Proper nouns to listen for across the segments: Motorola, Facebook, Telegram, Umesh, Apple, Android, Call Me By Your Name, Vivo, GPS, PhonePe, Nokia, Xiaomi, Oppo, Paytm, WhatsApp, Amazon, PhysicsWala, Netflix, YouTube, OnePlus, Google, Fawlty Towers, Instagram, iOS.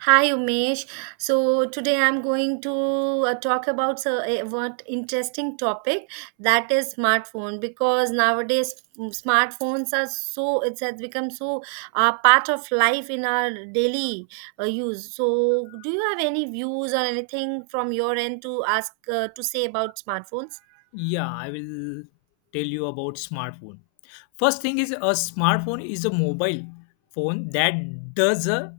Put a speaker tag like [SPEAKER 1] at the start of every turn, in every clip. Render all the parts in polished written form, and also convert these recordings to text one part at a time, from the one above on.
[SPEAKER 1] Hi Umesh. So today I'm going to talk about so, what interesting topic that is smartphone because nowadays smartphones are so it has become so part of life in our daily use. So do you have any views or anything from your end to ask to say about smartphones?
[SPEAKER 2] Yeah, I will tell you about smartphone. First thing is a smartphone is a mobile phone that does a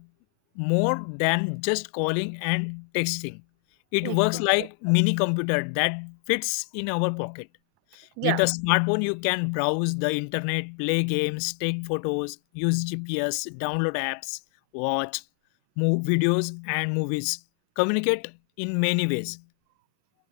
[SPEAKER 2] more than just calling and texting. It
[SPEAKER 1] Like,
[SPEAKER 2] works like mini computer that fits in our pocket. With
[SPEAKER 1] yeah.
[SPEAKER 2] a smartphone you can browse the internet, play games, take photos, use GPS, download apps, watch videos and movies. Communicate in many ways.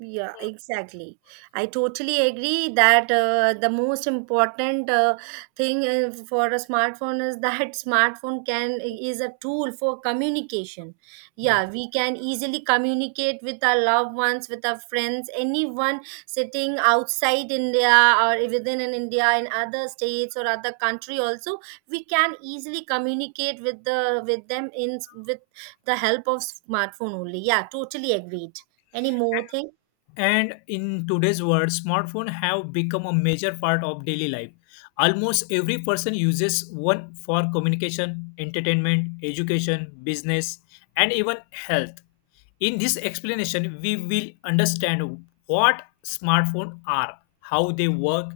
[SPEAKER 1] Yeah, exactly. I totally agree that the most important thing for a smartphone is that smartphone can is a tool for communication. Yeah, we can easily communicate with our loved ones, with our friends, anyone sitting outside India or within in India in other states or other country also, we can easily communicate with them in with the help of smartphone only. Yeah, totally agreed. Any more thing?
[SPEAKER 2] And in today's world, smartphones have become a major part of daily life. Almost every person uses one for communication, entertainment, education, business, and even health. In this explanation, we will understand what smartphones are, how they work,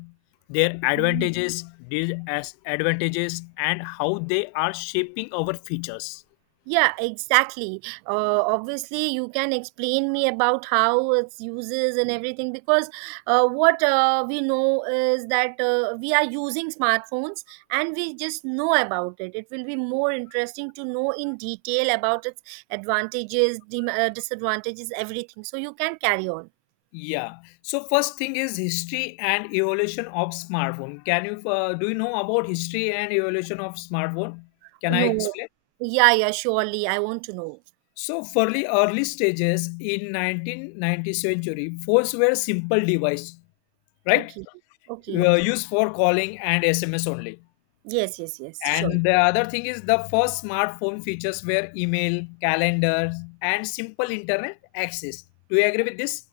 [SPEAKER 2] their advantages, disadvantages, and how they are shaping our futures.
[SPEAKER 1] Yeah, exactly. Obviously, you can explain me about how its uses and everything because what we know is that we are using smartphones and we just know about it. It will be more interesting to know in detail about its advantages, disadvantages, everything. So you can carry on.
[SPEAKER 2] Yeah. So first thing is history and evolution of smartphone. Can you Do you know about history and evolution of smartphone? Can I
[SPEAKER 1] No.
[SPEAKER 2] explain?
[SPEAKER 1] Yeah, yeah, surely. I want to know.
[SPEAKER 2] So for the early stages in 1990th century, phones were simple device, right?
[SPEAKER 1] Okay. Okay.
[SPEAKER 2] Used for calling and SMS only.
[SPEAKER 1] Yes, yes, yes. Sure.
[SPEAKER 2] And the other thing is the first smartphone features were email, calendars, and simple internet access. Do you agree with this?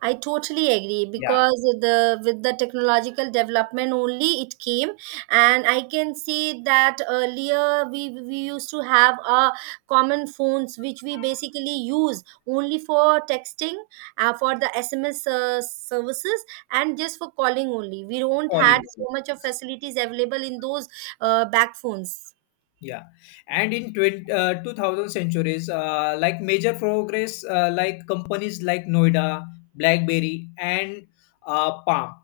[SPEAKER 1] I totally agree
[SPEAKER 2] Yeah,
[SPEAKER 1] because the with the technological development only it came and I can see that earlier we used to have a common phones which we basically use only for texting for the SMS services and just for calling only we don't had
[SPEAKER 2] calling.
[SPEAKER 1] so much of facilities available in those back phones.
[SPEAKER 2] Yeah, and in 2000 centuries, like major progress, like companies like Noida, BlackBerry, and Palm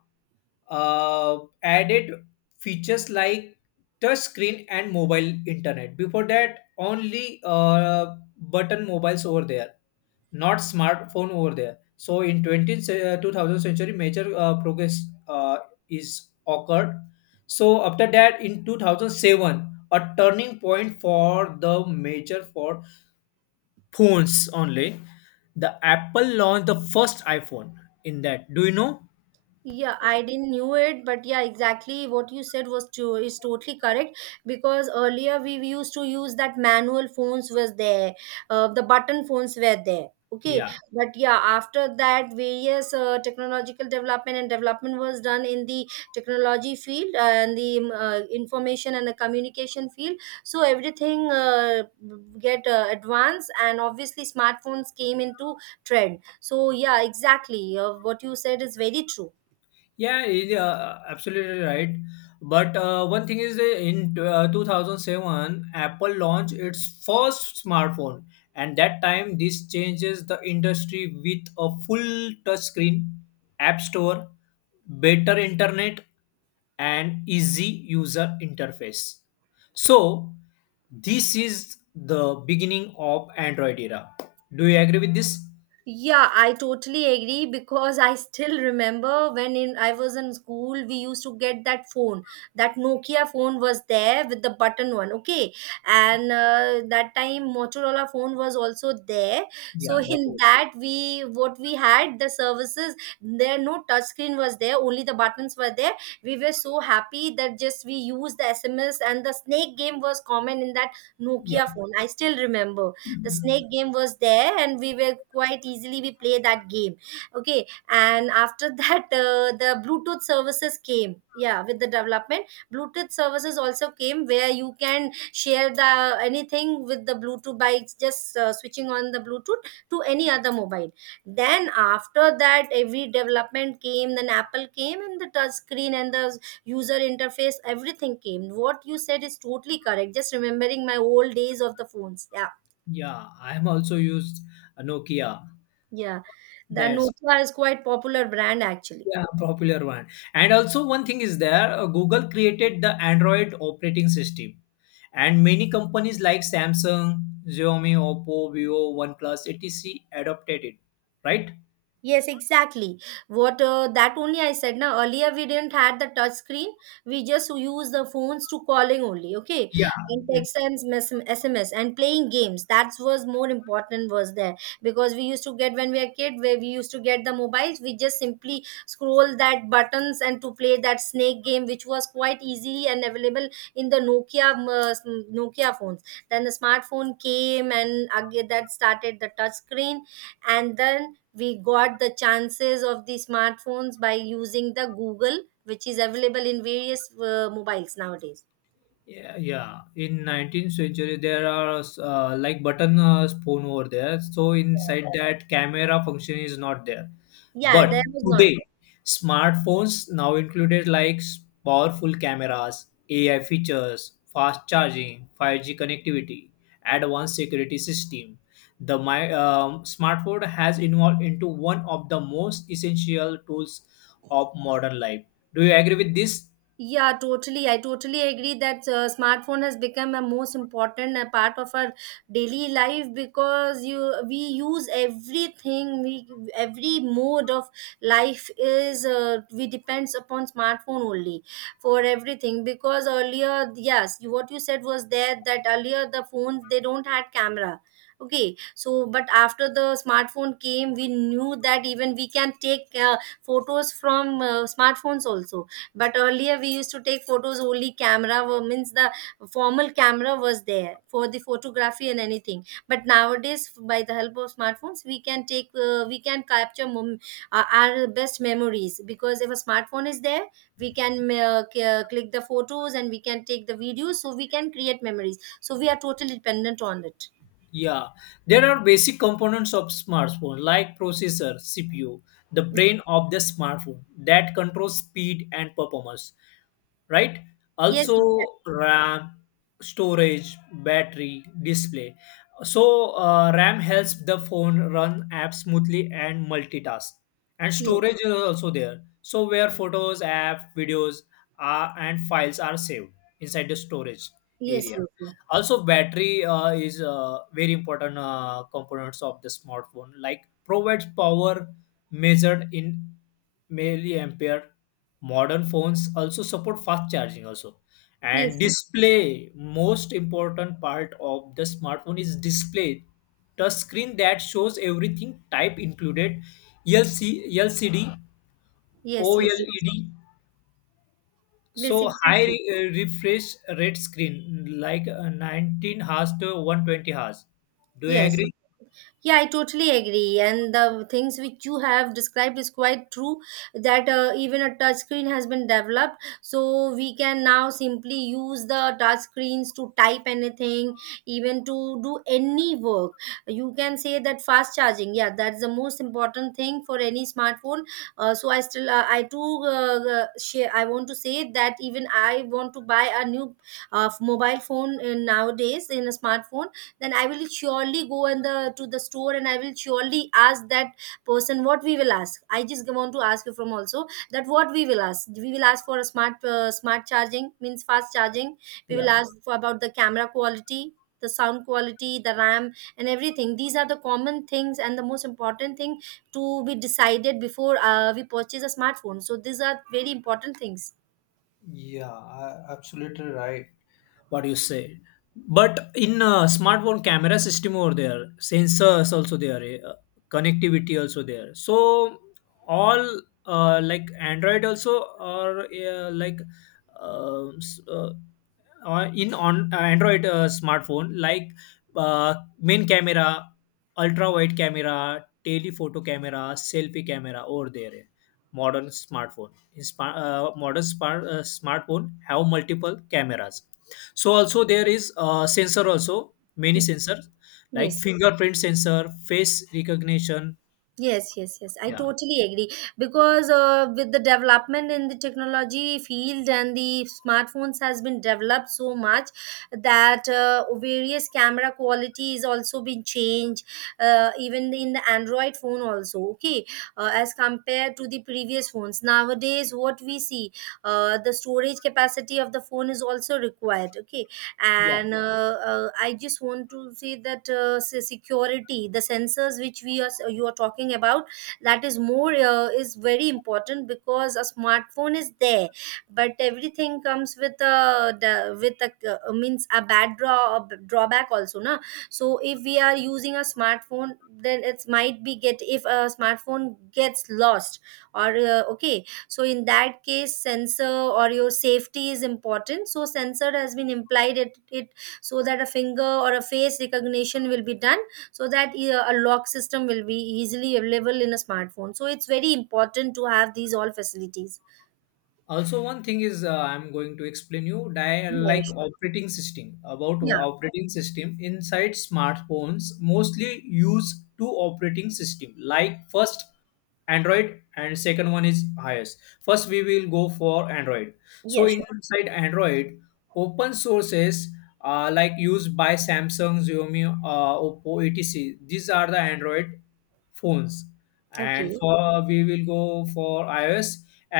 [SPEAKER 2] added features like touch screen and mobile internet. Before that, only button mobiles over there, not smartphone over there. So in 2000 century, major progress is occurred. So after that, in 2007, a turning point for the major for phones only. The Apple launched the first iPhone in that. Do you know?
[SPEAKER 1] Yeah, I didn't knew it, but yeah, exactly what you said was true is totally correct because earlier we used to use that manual phones was there, the button phones were there. Okay,
[SPEAKER 2] Yeah.
[SPEAKER 1] but yeah, after that, various technological development and development was done in the technology field and the information and the communication field. So everything get advanced, and obviously smartphones came into trend. So yeah, exactly, what you said is very true.
[SPEAKER 2] Yeah, it, absolutely right. But one thing is, in 2007, Apple launched its first smartphone, and that time this changes the industry with a full touchscreen, app store, better internet, and easy user interface. So, this is the beginning of Android era. Do you agree with this?
[SPEAKER 1] Yeah, I totally agree because I still remember when in I was in school, we used to get that phone. That Nokia phone was there with the button one, okay? And that time Motorola phone was also there. So
[SPEAKER 2] Yeah, what?
[SPEAKER 1] in that we what we had the services there, no touch screen was there, only the buttons were there. We were so happy that just we used the SMS and the snake game was common in that Nokia phone. I still remember the
[SPEAKER 2] Yeah.
[SPEAKER 1] snake game was there and we were quite easily we play that game, okay. And after that the bluetooth services came, yeah, with the development bluetooth services also came where you can share the anything with the bluetooth by just switching on the bluetooth to any other mobile. Then after that every development came, then apple came and the touch screen and the user interface everything came. What you said is totally correct, just remembering my old days of the phones, yeah.
[SPEAKER 2] Yeah, I'm also used Nokia.
[SPEAKER 1] Yeah, the
[SPEAKER 2] That's,
[SPEAKER 1] Nutra is quite popular brand actually.
[SPEAKER 2] yeah, popular one. And also one thing is there, Google created the Android operating system, and many companies like Samsung, Xiaomi, Oppo, Vivo, OnePlus, etc. adopted it. Right?
[SPEAKER 1] Yes, exactly. What that only I said now earlier we didn't had the touch screen. We just use the phones to calling only, okay,
[SPEAKER 2] Yeah.
[SPEAKER 1] and text and SMS and playing games. That was more important was there because we used to get when we are kid where we used to get the mobiles. We just simply scroll that buttons and to play that snake game, which was quite easily and available in the Nokia Nokia phones. Then the smartphone came and again that started the touch screen and then we got the chances of the smartphones by using the google which is available in various mobiles nowadays.
[SPEAKER 2] Yeah, yeah. In 19th century, there are like button phone over there. So inside that, camera function is not there.
[SPEAKER 1] Yeah,
[SPEAKER 2] But
[SPEAKER 1] there was not.
[SPEAKER 2] today, smartphones now included like powerful cameras, AI features, fast charging, 5G connectivity, advanced security system. The my smartphone has evolved into one of the most essential tools of modern life. Do you agree with this?
[SPEAKER 1] Yeah, totally. I totally agree that smartphone has become a most important part of our daily life because you we use everything. We every mode of life is we depends upon smartphone only for everything. Because earlier, yes, you, what you said was there that earlier the phones they don't had camera. Okay, so but after the smartphone came, we knew that even we can take photos from smartphones also, but earlier we used to take photos only camera means the formal camera was there for the photography and anything. But nowadays by the help of smartphones we can take we can capture our best memories because if a smartphone is there we can click the photos and we can take the videos, so we can create memories, so we are totally dependent on it.
[SPEAKER 2] Yeah, there are basic components of smartphone like processor, CPU, the brain of the smartphone that controls speed and performance, right?
[SPEAKER 1] Yes,
[SPEAKER 2] Also,
[SPEAKER 1] exactly.
[SPEAKER 2] RAM, storage, battery, display. So, RAM helps the phone run apps smoothly and multitask. And
[SPEAKER 1] yes,
[SPEAKER 2] storage is also there. So, where photos, app, videos, are and files are saved inside the storage
[SPEAKER 1] yes.
[SPEAKER 2] area.
[SPEAKER 1] Yes,
[SPEAKER 2] Also battery is very important components of the smartphone, like provides power measured in milliampere. Modern phones also support fast charging also.
[SPEAKER 1] yes,
[SPEAKER 2] And
[SPEAKER 1] yes,
[SPEAKER 2] display, most important part of the smartphone, is display touch screen that shows everything type included LCD,
[SPEAKER 1] yes, yes,
[SPEAKER 2] OLED.
[SPEAKER 1] yes. Yes,
[SPEAKER 2] So high
[SPEAKER 1] exactly.
[SPEAKER 2] refresh rate screen like 19 hours to 120 hours. Do you
[SPEAKER 1] Yes.
[SPEAKER 2] agree?
[SPEAKER 1] Yeah, I totally agree. And the things which you have described is quite true that even a touch screen has been developed. So we can now simply use the touch screens to type anything, even to do any work. You can say that fast charging, yeah, that's the most important thing for any smartphone. So I still, I too, share, I want to say that even I want to buy a new mobile phone nowadays in a smartphone, then I will surely go in the store and I will surely ask that person what we will ask. I just want to ask you from also that what we will ask. We will ask for a smart charging means fast charging, we will
[SPEAKER 2] Yeah,
[SPEAKER 1] ask for about the camera quality, the sound quality, the ram and everything. These are the common things and the most important thing to be decided before we purchase a smartphone, so these are very important things.
[SPEAKER 2] yeah, absolutely right. What you say. But in smartphone camera system over there, sensors also there, connectivity also there. So all, like Android also, or like s- in on Android smartphone, like uh, main camera, ultra wide camera, telephoto camera, selfie camera over there. Modern smartphone, modern smartphone have multiple cameras. So also there is a sensor, also many sensors, like
[SPEAKER 1] Yes.
[SPEAKER 2] fingerprint sensor, face recognition.
[SPEAKER 1] Yes, yes, yes. I
[SPEAKER 2] Yeah.
[SPEAKER 1] totally agree because with the development in the technology field and the smartphones has been developed so much that various camera quality is also been changed even in the Android phone also. Okay, as compared to the previous phones nowadays, what we see the storage capacity of the phone is also required. Okay,
[SPEAKER 2] Yeah,
[SPEAKER 1] and I just want to say that security the sensors which we are you are talking about, that is more is very important because a smartphone is there but everything comes with with a means a bad draw a drawback also na. So if we are using a smartphone, then it might be get if a smartphone gets lost or okay. So in that case sensor or your safety is important, so sensor has been implied it so that a finger or a face recognition will be done, so that a lock system will be easily available in a smartphone, so it's very important to have these all facilities.
[SPEAKER 2] also one thing is, I'm going to explain you,
[SPEAKER 1] Yeah,
[SPEAKER 2] like
[SPEAKER 1] sure.
[SPEAKER 2] operating system, about
[SPEAKER 1] Yeah.
[SPEAKER 2] operating system. Inside smartphones mostly use two operating system, like first Android and second one is iOS. First we will go for Android.
[SPEAKER 1] Yeah,
[SPEAKER 2] So
[SPEAKER 1] sure.
[SPEAKER 2] inside Android, open sources, like used by Samsung, Xiaomi, Oppo, etc. These are the Android phones. And
[SPEAKER 1] Okay.
[SPEAKER 2] for we will go for iOS.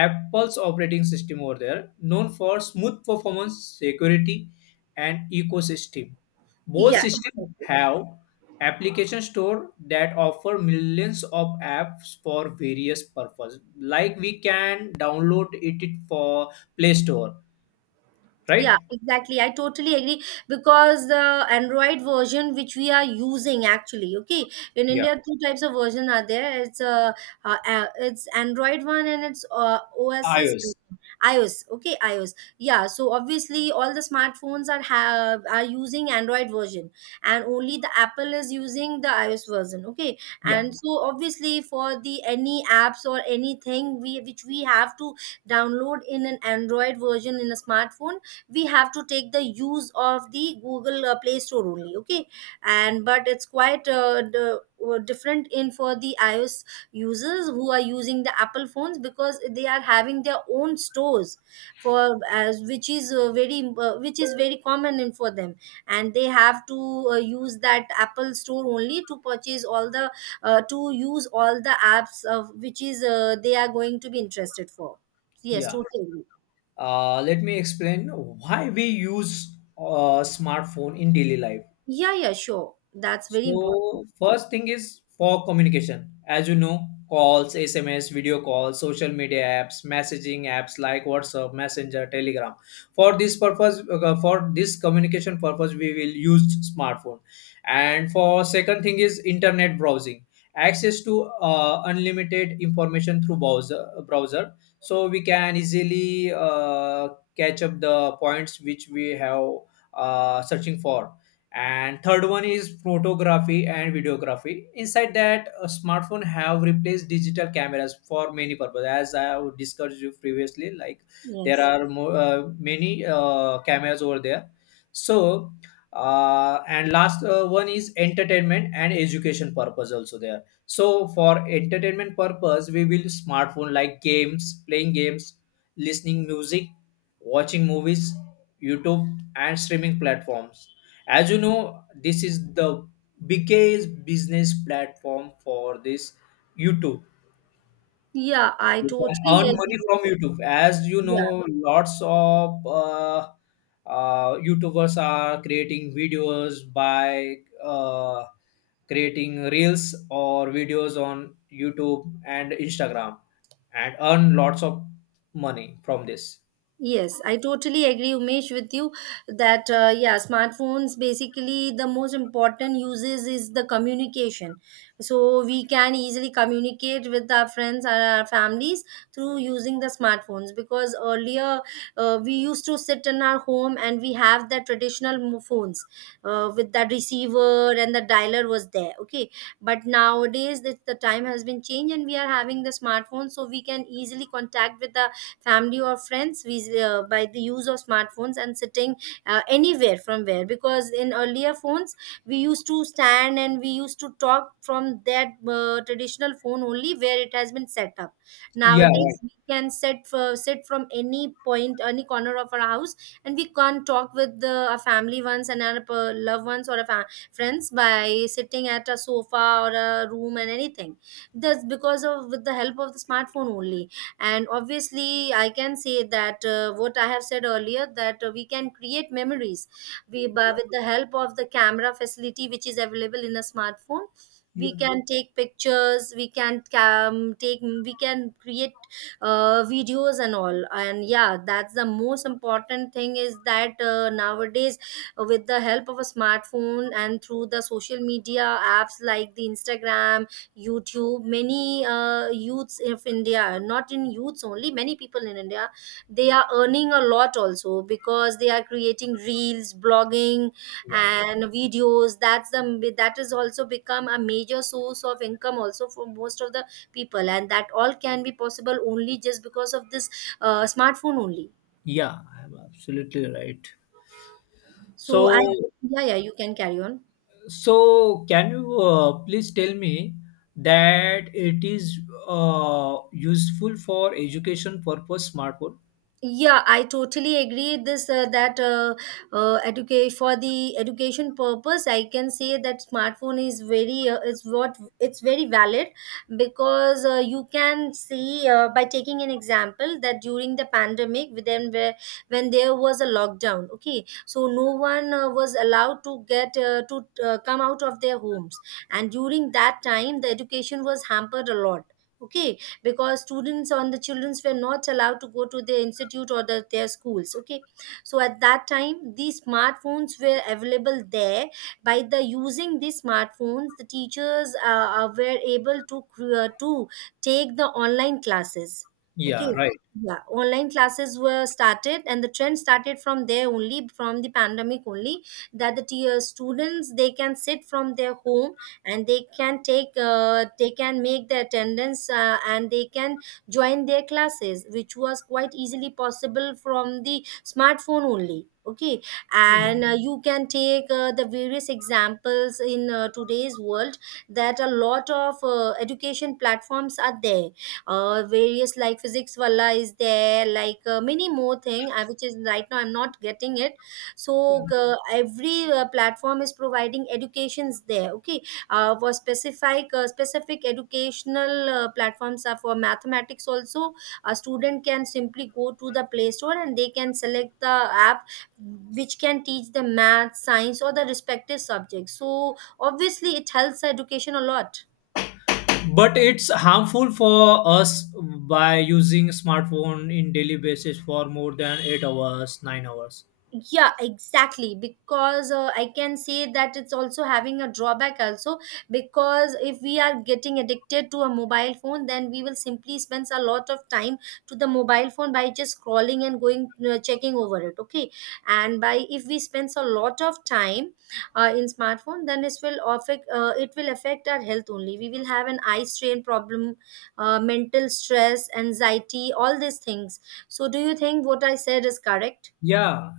[SPEAKER 2] Apple's operating system over there, known for smooth performance, security, and ecosystem. Both
[SPEAKER 1] Yeah,
[SPEAKER 2] systems
[SPEAKER 1] exactly.
[SPEAKER 2] have application store that offer millions of apps for various purpose, like we can download it for Play Store,
[SPEAKER 1] Yeah,
[SPEAKER 2] right?
[SPEAKER 1] exactly. I totally agree because the Android version which we are using actually, okay, in
[SPEAKER 2] Yeah.
[SPEAKER 1] India, two types of version are there. It's it's Android one and it's OS's
[SPEAKER 2] iOS.
[SPEAKER 1] iOS. Okay, iOS. Yeah. So obviously, all the smartphones are have are using Android version, and only the Apple is using the iOS version. Okay,
[SPEAKER 2] Yeah,
[SPEAKER 1] and so obviously for the any apps or anything we which we have to download in an Android version in a smartphone, we have to take the use of the google play store only, okay. And but it's quite were different in for the ios users who are using the apple phones because they are having their own stores for as which is very which is very common in for them. And they have to use that apple store only to purchase all the to use all the apps of which is they are going to be interested for. Yes,
[SPEAKER 2] yeah.
[SPEAKER 1] totally.
[SPEAKER 2] Let me explain why we use a smartphone in daily life.
[SPEAKER 1] Yeah, yeah, sure. That's very important.
[SPEAKER 2] So first thing is for communication. As you know, calls, SMS, video calls, social media apps, messaging apps like WhatsApp, Messenger, Telegram. For this purpose, for this communication purpose, we will use smartphone. And for second thing is internet browsing. Access to unlimited information through browser. So we can easily catch up the points which we have searching for. And third one is photography and videography. Inside that, a smartphone have replaced digital cameras for many purposes, as I have discussed you previously. Like there
[SPEAKER 1] Yes.
[SPEAKER 2] are many cameras over there. So, and last one is entertainment and education purpose also there. So for entertainment purpose, we will smartphone, like games, playing games, listening music, watching movies, YouTube and streaming platforms. As you know, this is the biggest business platform for this YouTube.
[SPEAKER 1] Yeah, I
[SPEAKER 2] You can
[SPEAKER 1] totally
[SPEAKER 2] earn money
[SPEAKER 1] agree.
[SPEAKER 2] from YouTube, as you know,
[SPEAKER 1] Yeah.
[SPEAKER 2] lots of youtubers are creating videos by uh, creating reels or videos on YouTube and Instagram and earn lots of money from this.
[SPEAKER 1] Yes, I totally agree, Umesh, with you that yeah, smartphones basically the most important uses is the communication. So we can easily communicate with our friends and our families through using the smartphones because earlier we used to sit in our home and we have the traditional phones with that receiver and the dialer was there. Okay, but nowadays the time has been changed and we are having the smartphone, so we can easily contact with the family or friends by the use of smartphones and sitting anywhere from where, because in earlier phones we used to stand and we used to talk from that traditional phone only where it has been set up.
[SPEAKER 2] Yeah,
[SPEAKER 1] Nowadays
[SPEAKER 2] right.
[SPEAKER 1] we can sit from any point, any corner of our house, and we can talk with the our family ones and our loved ones or our friends by sitting at a sofa or a room and anything. That's because of with the help of the smartphone only. And obviously I can say that what I have said earlier, that we can create memories with the help of the camera facility which is available in a smartphone.
[SPEAKER 2] Yeah,
[SPEAKER 1] We can take pictures, we can take we can create videos and all. And yeah, that's the most important thing, is that nowadays with the help of a smartphone and through the social media apps like the Instagram, YouTube, many youths of India, not in youths only, many people in India, they are earning a lot also because they are creating reels, blogging
[SPEAKER 2] yeah,
[SPEAKER 1] and videos. That's the that is also become a major source of income also for most of the people, and that all can be possible only just because of this smartphone only.
[SPEAKER 2] yeah, I'm absolutely right.
[SPEAKER 1] So I.
[SPEAKER 2] So,
[SPEAKER 1] Yeah, yeah, you can carry on.
[SPEAKER 2] so, can you please tell me that it is useful for education purpose smartphone?
[SPEAKER 1] Yeah, I totally agree this that educate for the education purpose. I can say that smartphone is very it's what it's very valid because you can see by taking an example that during the pandemic, then where when there was a lockdown. Okay, so no one was allowed to get to come out of their homes, and during that time the education was hampered a lot. Okay, because students on the children's were not allowed to go to their institute or their schools. Okay, so at that time these smartphones were available there. By the using these smartphones, the teachers were able to take the online classes.
[SPEAKER 2] Yeah,
[SPEAKER 1] Okay.
[SPEAKER 2] right.
[SPEAKER 1] Yeah, online classes were started and the trend started from there only, from the pandemic only, that the students, they can sit from their home and they can take they can make the attendance and they can join their classes, which was quite easily possible from the smartphone only. Okay.
[SPEAKER 2] Yeah.
[SPEAKER 1] And you can take the various examples in today's world, that a lot of education platforms are there. Various, like Physics Wala is there, like many more thing which is right now I'm not getting it.
[SPEAKER 2] Yeah.
[SPEAKER 1] So every platform is providing educations there. Okay. For specific educational platforms are for mathematics also. A student can simply go to the Play Store and they can select the app which can teach them math, science or the respective subjects, so obviously it helps education a lot.
[SPEAKER 2] But it's harmful for us by using smartphone in daily basis for more than 8 hours, 9 hours.
[SPEAKER 1] Yeah, exactly, because I can say that it's also having a drawback also, because if we are getting addicted to a mobile phone, then we will simply spend a lot of time to the mobile phone by just scrolling and going checking over it. Okay. And by, if we spend a lot of time in smartphone, then it will affect our health only. We will have an eye strain problem, mental stress, anxiety, all these things. So, do you think what I said is correct?
[SPEAKER 2] Yeah,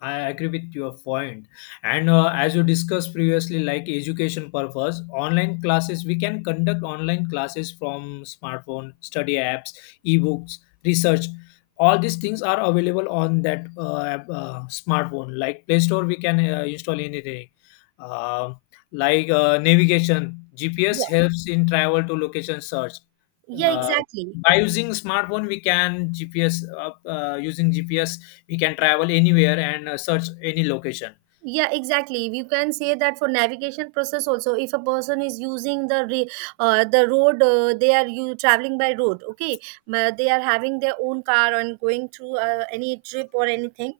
[SPEAKER 2] I agree with your point. And as you discussed previously, like education purpose, online classes, we can conduct online classes from smartphone, study apps, ebooks, research. All these things are available on that smartphone. Like Play Store, we can install anything. Uh, like navigation, GPS helps in travel to location search.
[SPEAKER 1] Yeah,
[SPEAKER 2] Uh,
[SPEAKER 1] exactly.
[SPEAKER 2] by using smartphone, we can GPS using GPS we can travel anywhere and search any location.
[SPEAKER 1] Yeah, exactly. You can say that for navigation process also, if a person is using the road, they are you traveling by road. Okay, they are having their own car and going through any trip or anything.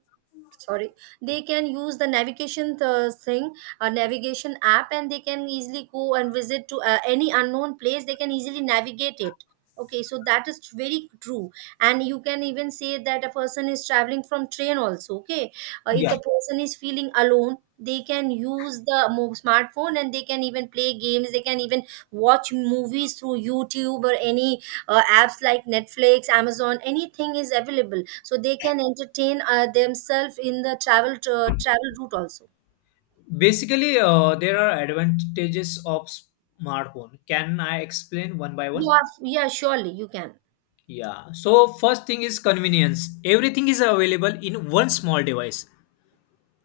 [SPEAKER 1] Sorry, they can use the navigation thing, a navigation app, and they can easily go and visit to any unknown place, they can easily navigate it. Okay, so that is very true. And you can even say that a person is traveling from train also. Okay, if
[SPEAKER 2] Yeah.
[SPEAKER 1] the person is feeling alone, they can use the smartphone and they can even play games, they can even watch movies through YouTube or any apps like Netflix, Amazon, anything is available, so they can entertain themselves in the travel route also.
[SPEAKER 2] Basically, there are advantages of smartphone. Can I explain one by one?
[SPEAKER 1] Yeah, yeah, surely you can.
[SPEAKER 2] Yeah. So first thing is convenience. Everything is available in one small device,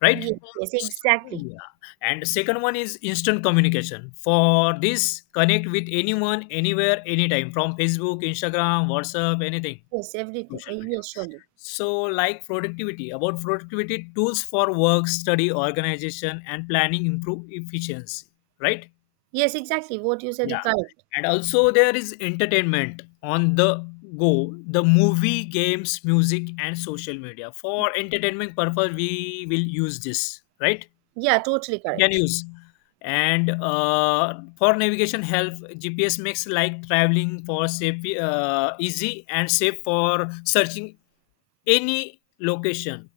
[SPEAKER 2] right?
[SPEAKER 1] Yes, yes exactly.
[SPEAKER 2] Yeah. And the second one is instant communication. For this, connect with anyone, anywhere, anytime, from Facebook, Instagram, WhatsApp, anything,
[SPEAKER 1] Yes, everything.
[SPEAKER 2] social media.
[SPEAKER 1] Yes, surely.
[SPEAKER 2] So, like productivity, about productivity tools for work, study, organization, and planning improve efficiency, right?
[SPEAKER 1] Yes, exactly, what you said
[SPEAKER 2] Yeah.
[SPEAKER 1] is correct.
[SPEAKER 2] And also, there is entertainment on the go, the movie, games, music, and social media. For entertainment purpose, we will use this, right?
[SPEAKER 1] Yeah, totally
[SPEAKER 2] We can
[SPEAKER 1] correct.
[SPEAKER 2] use. And for navigation help, GPS makes like traveling for safe, easy and safe for searching any location,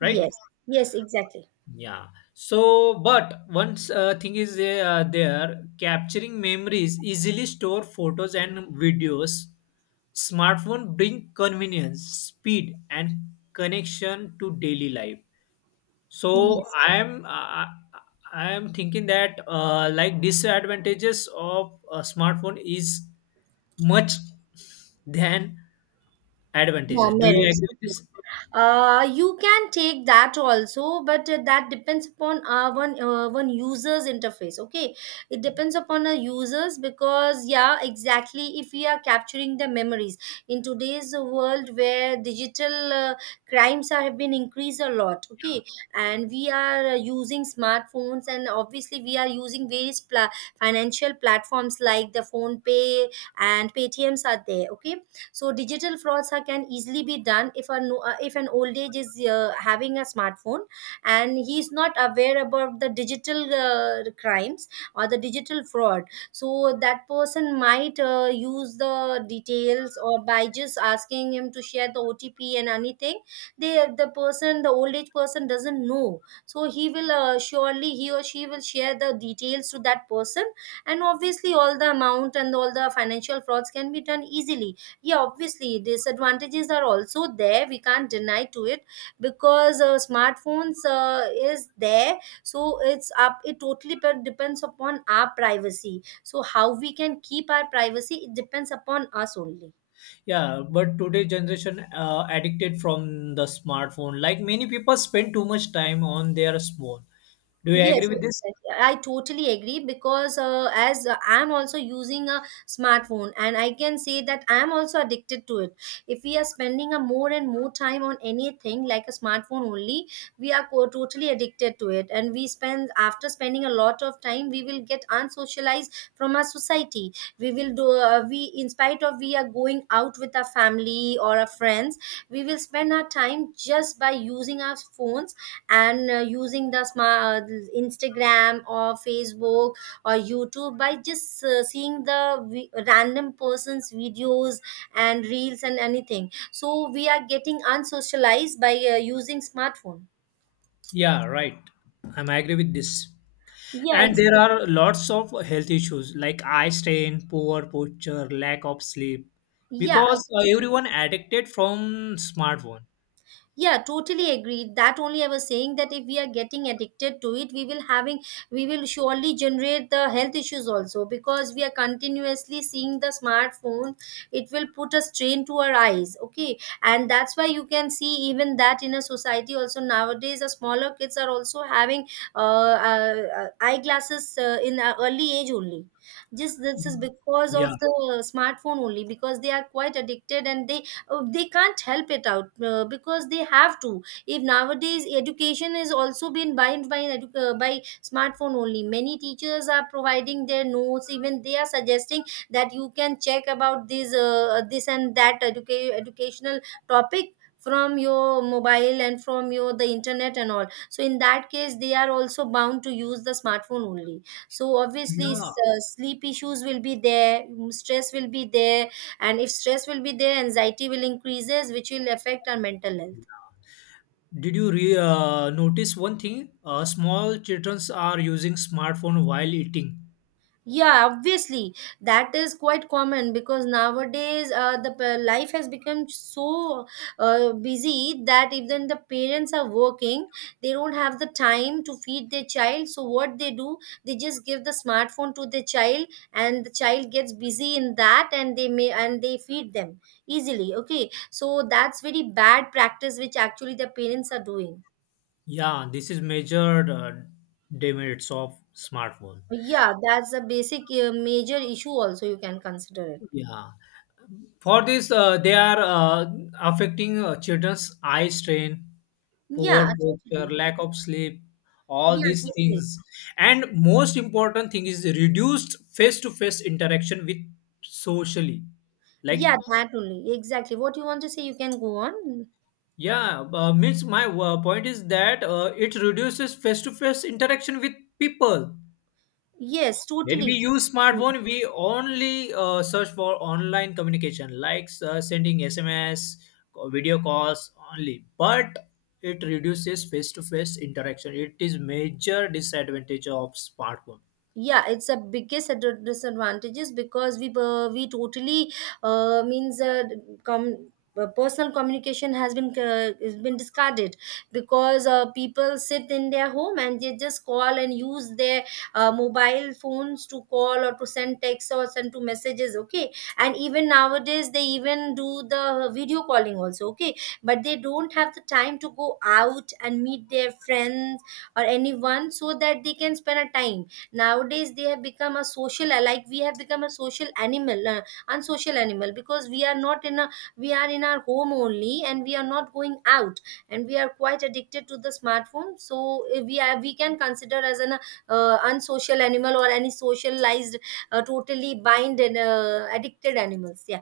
[SPEAKER 2] right?
[SPEAKER 1] Yes. Yes, exactly.
[SPEAKER 2] Yeah. So, but once thing is, there capturing memories, easily store photos and videos. Smartphone bring convenience, speed and connection to daily life. So
[SPEAKER 1] Yes.
[SPEAKER 2] I am thinking that, like disadvantages of a smartphone is much than
[SPEAKER 1] Yeah,
[SPEAKER 2] advantages. Do you
[SPEAKER 1] merits.
[SPEAKER 2] agree with
[SPEAKER 1] Okay.
[SPEAKER 2] this?
[SPEAKER 1] You can take that also, but that depends upon one user's interface. Okay, it depends upon a users, because yeah, exactly, if we are capturing the memories in today's world, where digital crimes have been increased a lot. Okay, and we are using smartphones, and obviously we are using various financial platforms like the Phone Pay and Paytm's are there. Okay, so digital frauds can easily be done if a if an old age is having a smartphone and he is not aware about the digital crimes or the digital fraud. So that person might use the details, or by just asking him to share the OTP and anything, they, the person, the old age person doesn't know, so he will surely, he or she will share the details to that person, and obviously all the amount and all the financial frauds can be done easily. Yeah, obviously disadvantages are also there, we can't deny to it, because smartphones is there. So it's up it totally depends upon our privacy, so how we can keep our privacy, it depends upon us only.
[SPEAKER 2] Yeah, but today's generation addicted from the smartphone. Like many people spend too much time on their phone. Do you
[SPEAKER 1] Yes,
[SPEAKER 2] agree with
[SPEAKER 1] exactly.
[SPEAKER 2] this?
[SPEAKER 1] I totally agree, because as I'm also using a smartphone, and I can say that I'm also addicted to it. If we are spending a more and more time on anything like a smartphone only, we are totally addicted to it, and we spend, after spending a lot of time, we will get unsocialized from our society. We will do, we in spite of we are going out with our family or our friends, we will spend our time just by using our phones and using the smart Instagram or Facebook or YouTube by just seeing the random person's videos and reels and anything. So we are getting unsocialized by using smartphone.
[SPEAKER 2] Yeah, right. I'm agree with this.
[SPEAKER 1] Yeah,
[SPEAKER 2] And there
[SPEAKER 1] exactly.
[SPEAKER 2] are lots of health issues like eye strain, poor posture, lack of sleep,
[SPEAKER 1] Yeah,
[SPEAKER 2] because
[SPEAKER 1] absolutely.
[SPEAKER 2] everyone addicted from smartphone.
[SPEAKER 1] Yeah, totally agreed, that only I was saying, that if we are getting addicted to it, we will having, we will surely generate the health issues also, because we are continuously seeing the smartphone, it will put a strain to our eyes. Okay, and that's why you can see even that in a society also, nowadays the smaller kids are also having eyeglasses in early age only. Just this is because
[SPEAKER 2] Yeah,
[SPEAKER 1] of the smartphone only, because they are quite addicted and they can't help it out, because they have to, if nowadays education is also been bind by an by smartphone only. Many teachers are providing their notes, even they are suggesting that you can check about this and that educational topic from your mobile and from your the internet and all, so in that case they are also bound to use the smartphone only. So obviously,
[SPEAKER 2] yeah.
[SPEAKER 1] sleep issues will be there, stress will be there, and if stress will be there, anxiety will increases, which will affect our mental health.
[SPEAKER 2] Did you notice one thing? Small children are using smartphone while eating.
[SPEAKER 1] Yeah, obviously. That is quite common because nowadays, the life has become so busy that even the parents are working, they don't have the time to feed their child, so what they do, they just give the smartphone to the child, and the child gets busy in that, and they may, and they feed them easily. Okay, so that's very bad practice which actually the parents are doing.
[SPEAKER 2] Yeah, this is major demerits of smartphone.
[SPEAKER 1] Yeah, that's a basic major issue also you can consider it.
[SPEAKER 2] Yeah, for this they are affecting children's eye strain,
[SPEAKER 1] Yeah,
[SPEAKER 2] poor posture,
[SPEAKER 1] totally.
[SPEAKER 2] lack of sleep, all
[SPEAKER 1] Yeah,
[SPEAKER 2] these
[SPEAKER 1] totally.
[SPEAKER 2] things. And most important thing is reduced face-to-face interaction with socially. Like
[SPEAKER 1] Yeah, that only. Exactly, what you want to say, you can go on.
[SPEAKER 2] yeah, means my point is that it reduces face-to-face interaction with people.
[SPEAKER 1] Yes,
[SPEAKER 2] When
[SPEAKER 1] totally.
[SPEAKER 2] we use smartphone, we only search for online communication, like sending SMS, video calls only, but it reduces face-to-face interaction. It is major disadvantage of smartphone.
[SPEAKER 1] Yeah, it's a biggest disadvantages, because we totally uh, means uh, com- personal communication has been discarded, because people sit in their home and they just call and use their mobile phones to call or to send texts or send to messages. Okay, and even nowadays they even do the video calling also. Okay, but they don't have the time to go out and meet their friends or anyone, so that they can spend a time. Nowadays they have become a social, like we have become a social animal, unsocial animal, because we are not in a, we are in our home only and we are not going out, and we are quite addicted to the smartphone. So we are, we can consider as an unsocial animal or any socialized, totally bind and addicted animals, yeah.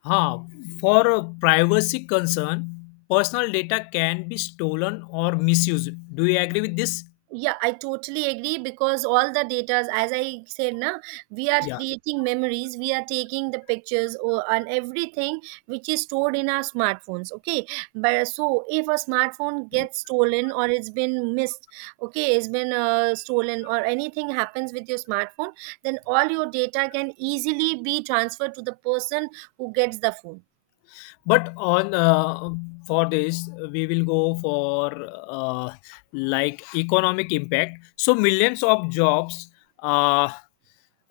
[SPEAKER 2] Huh. For a privacy concern, personal data can be stolen or misused. Do you agree with this?
[SPEAKER 1] Yeah, I totally agree, because all the data, as I said na, we are
[SPEAKER 2] Yeah.
[SPEAKER 1] creating memories, we are taking the pictures or and everything, which is stored in our smartphones. Okay, but so if a smartphone gets stolen or it's been missed, okay, it's been stolen or anything happens with your smartphone, then all your data can easily be transferred to the person who gets the phone.
[SPEAKER 2] But on for this we will go for, uh, like economic impact. So millions of jobs, uh,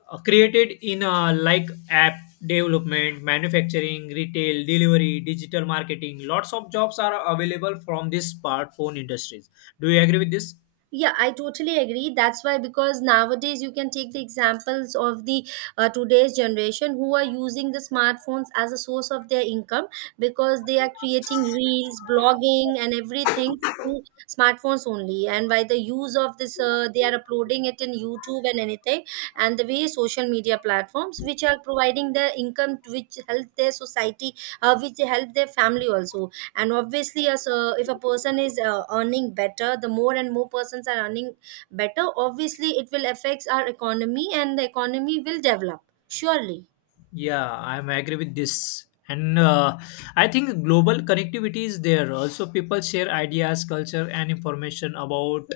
[SPEAKER 2] created in, like app development, manufacturing, retail, delivery, digital marketing. Lots of jobs are available from this smartphone industries. Do you agree with this?
[SPEAKER 1] Yeah, I totally agree, that's why, because nowadays you can take the examples of the today's generation who are using the smartphones as a source of their income, because they are creating reels, blogging and everything through smartphones only, and by the use of this they are uploading it in YouTube and anything, and the way social media platforms which are providing their income, which help their society, which help their family also. And obviously as if a person is earning better, the more and more persons are earning better, obviously it will affects our economy, and the economy will develop surely.
[SPEAKER 2] Yeah, I'm agree with this. And I think global connectivity is there. Also, people share ideas, culture, and information about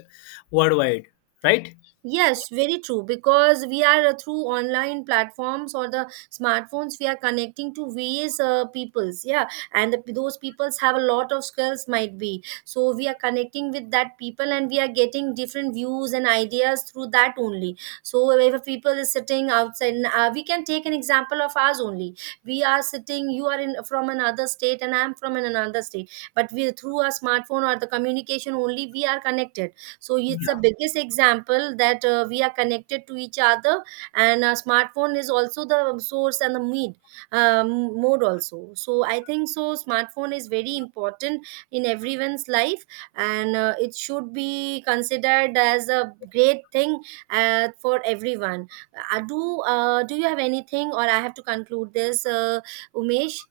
[SPEAKER 2] worldwide, right?
[SPEAKER 1] Yes, very true. Because we are through online platforms or the smartphones, we are connecting to various peoples. Yeah, and those peoples have a lot of skills, might be. So we are connecting with that people, and we are getting different views and ideas through that only. So if a people is sitting outside, and, we can take an example of ours only. We are sitting. You are in from another state, and I am from another state. But we through our smartphone or the communication only, we are connected. So it's the
[SPEAKER 2] Yeah.
[SPEAKER 1] biggest example that we are connected to each other. And smartphone is also the source and the mean, mode also. So I think so smartphone is very important in everyone's life, and it should be considered as a great thing for everyone. Do do you have anything, or I have to conclude this, Umesh,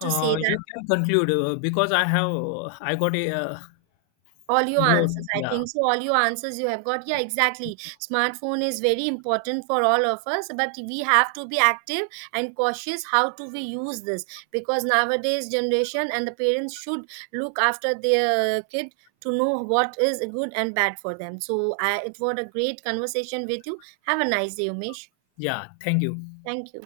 [SPEAKER 1] to say
[SPEAKER 2] You
[SPEAKER 1] that.
[SPEAKER 2] can conclude because I got a
[SPEAKER 1] All your
[SPEAKER 2] more.
[SPEAKER 1] answers, I
[SPEAKER 2] Yeah,
[SPEAKER 1] think so, all your answers you have got, yeah, exactly. Smartphone is very important for all of us, but we have to be active and cautious how do we use this, because nowadays generation and the parents should look after their kid to know what is good and bad for them. So I, it was a great conversation with you. Have a nice day, Umesh.
[SPEAKER 2] yeah. Thank you.
[SPEAKER 1] Thank you.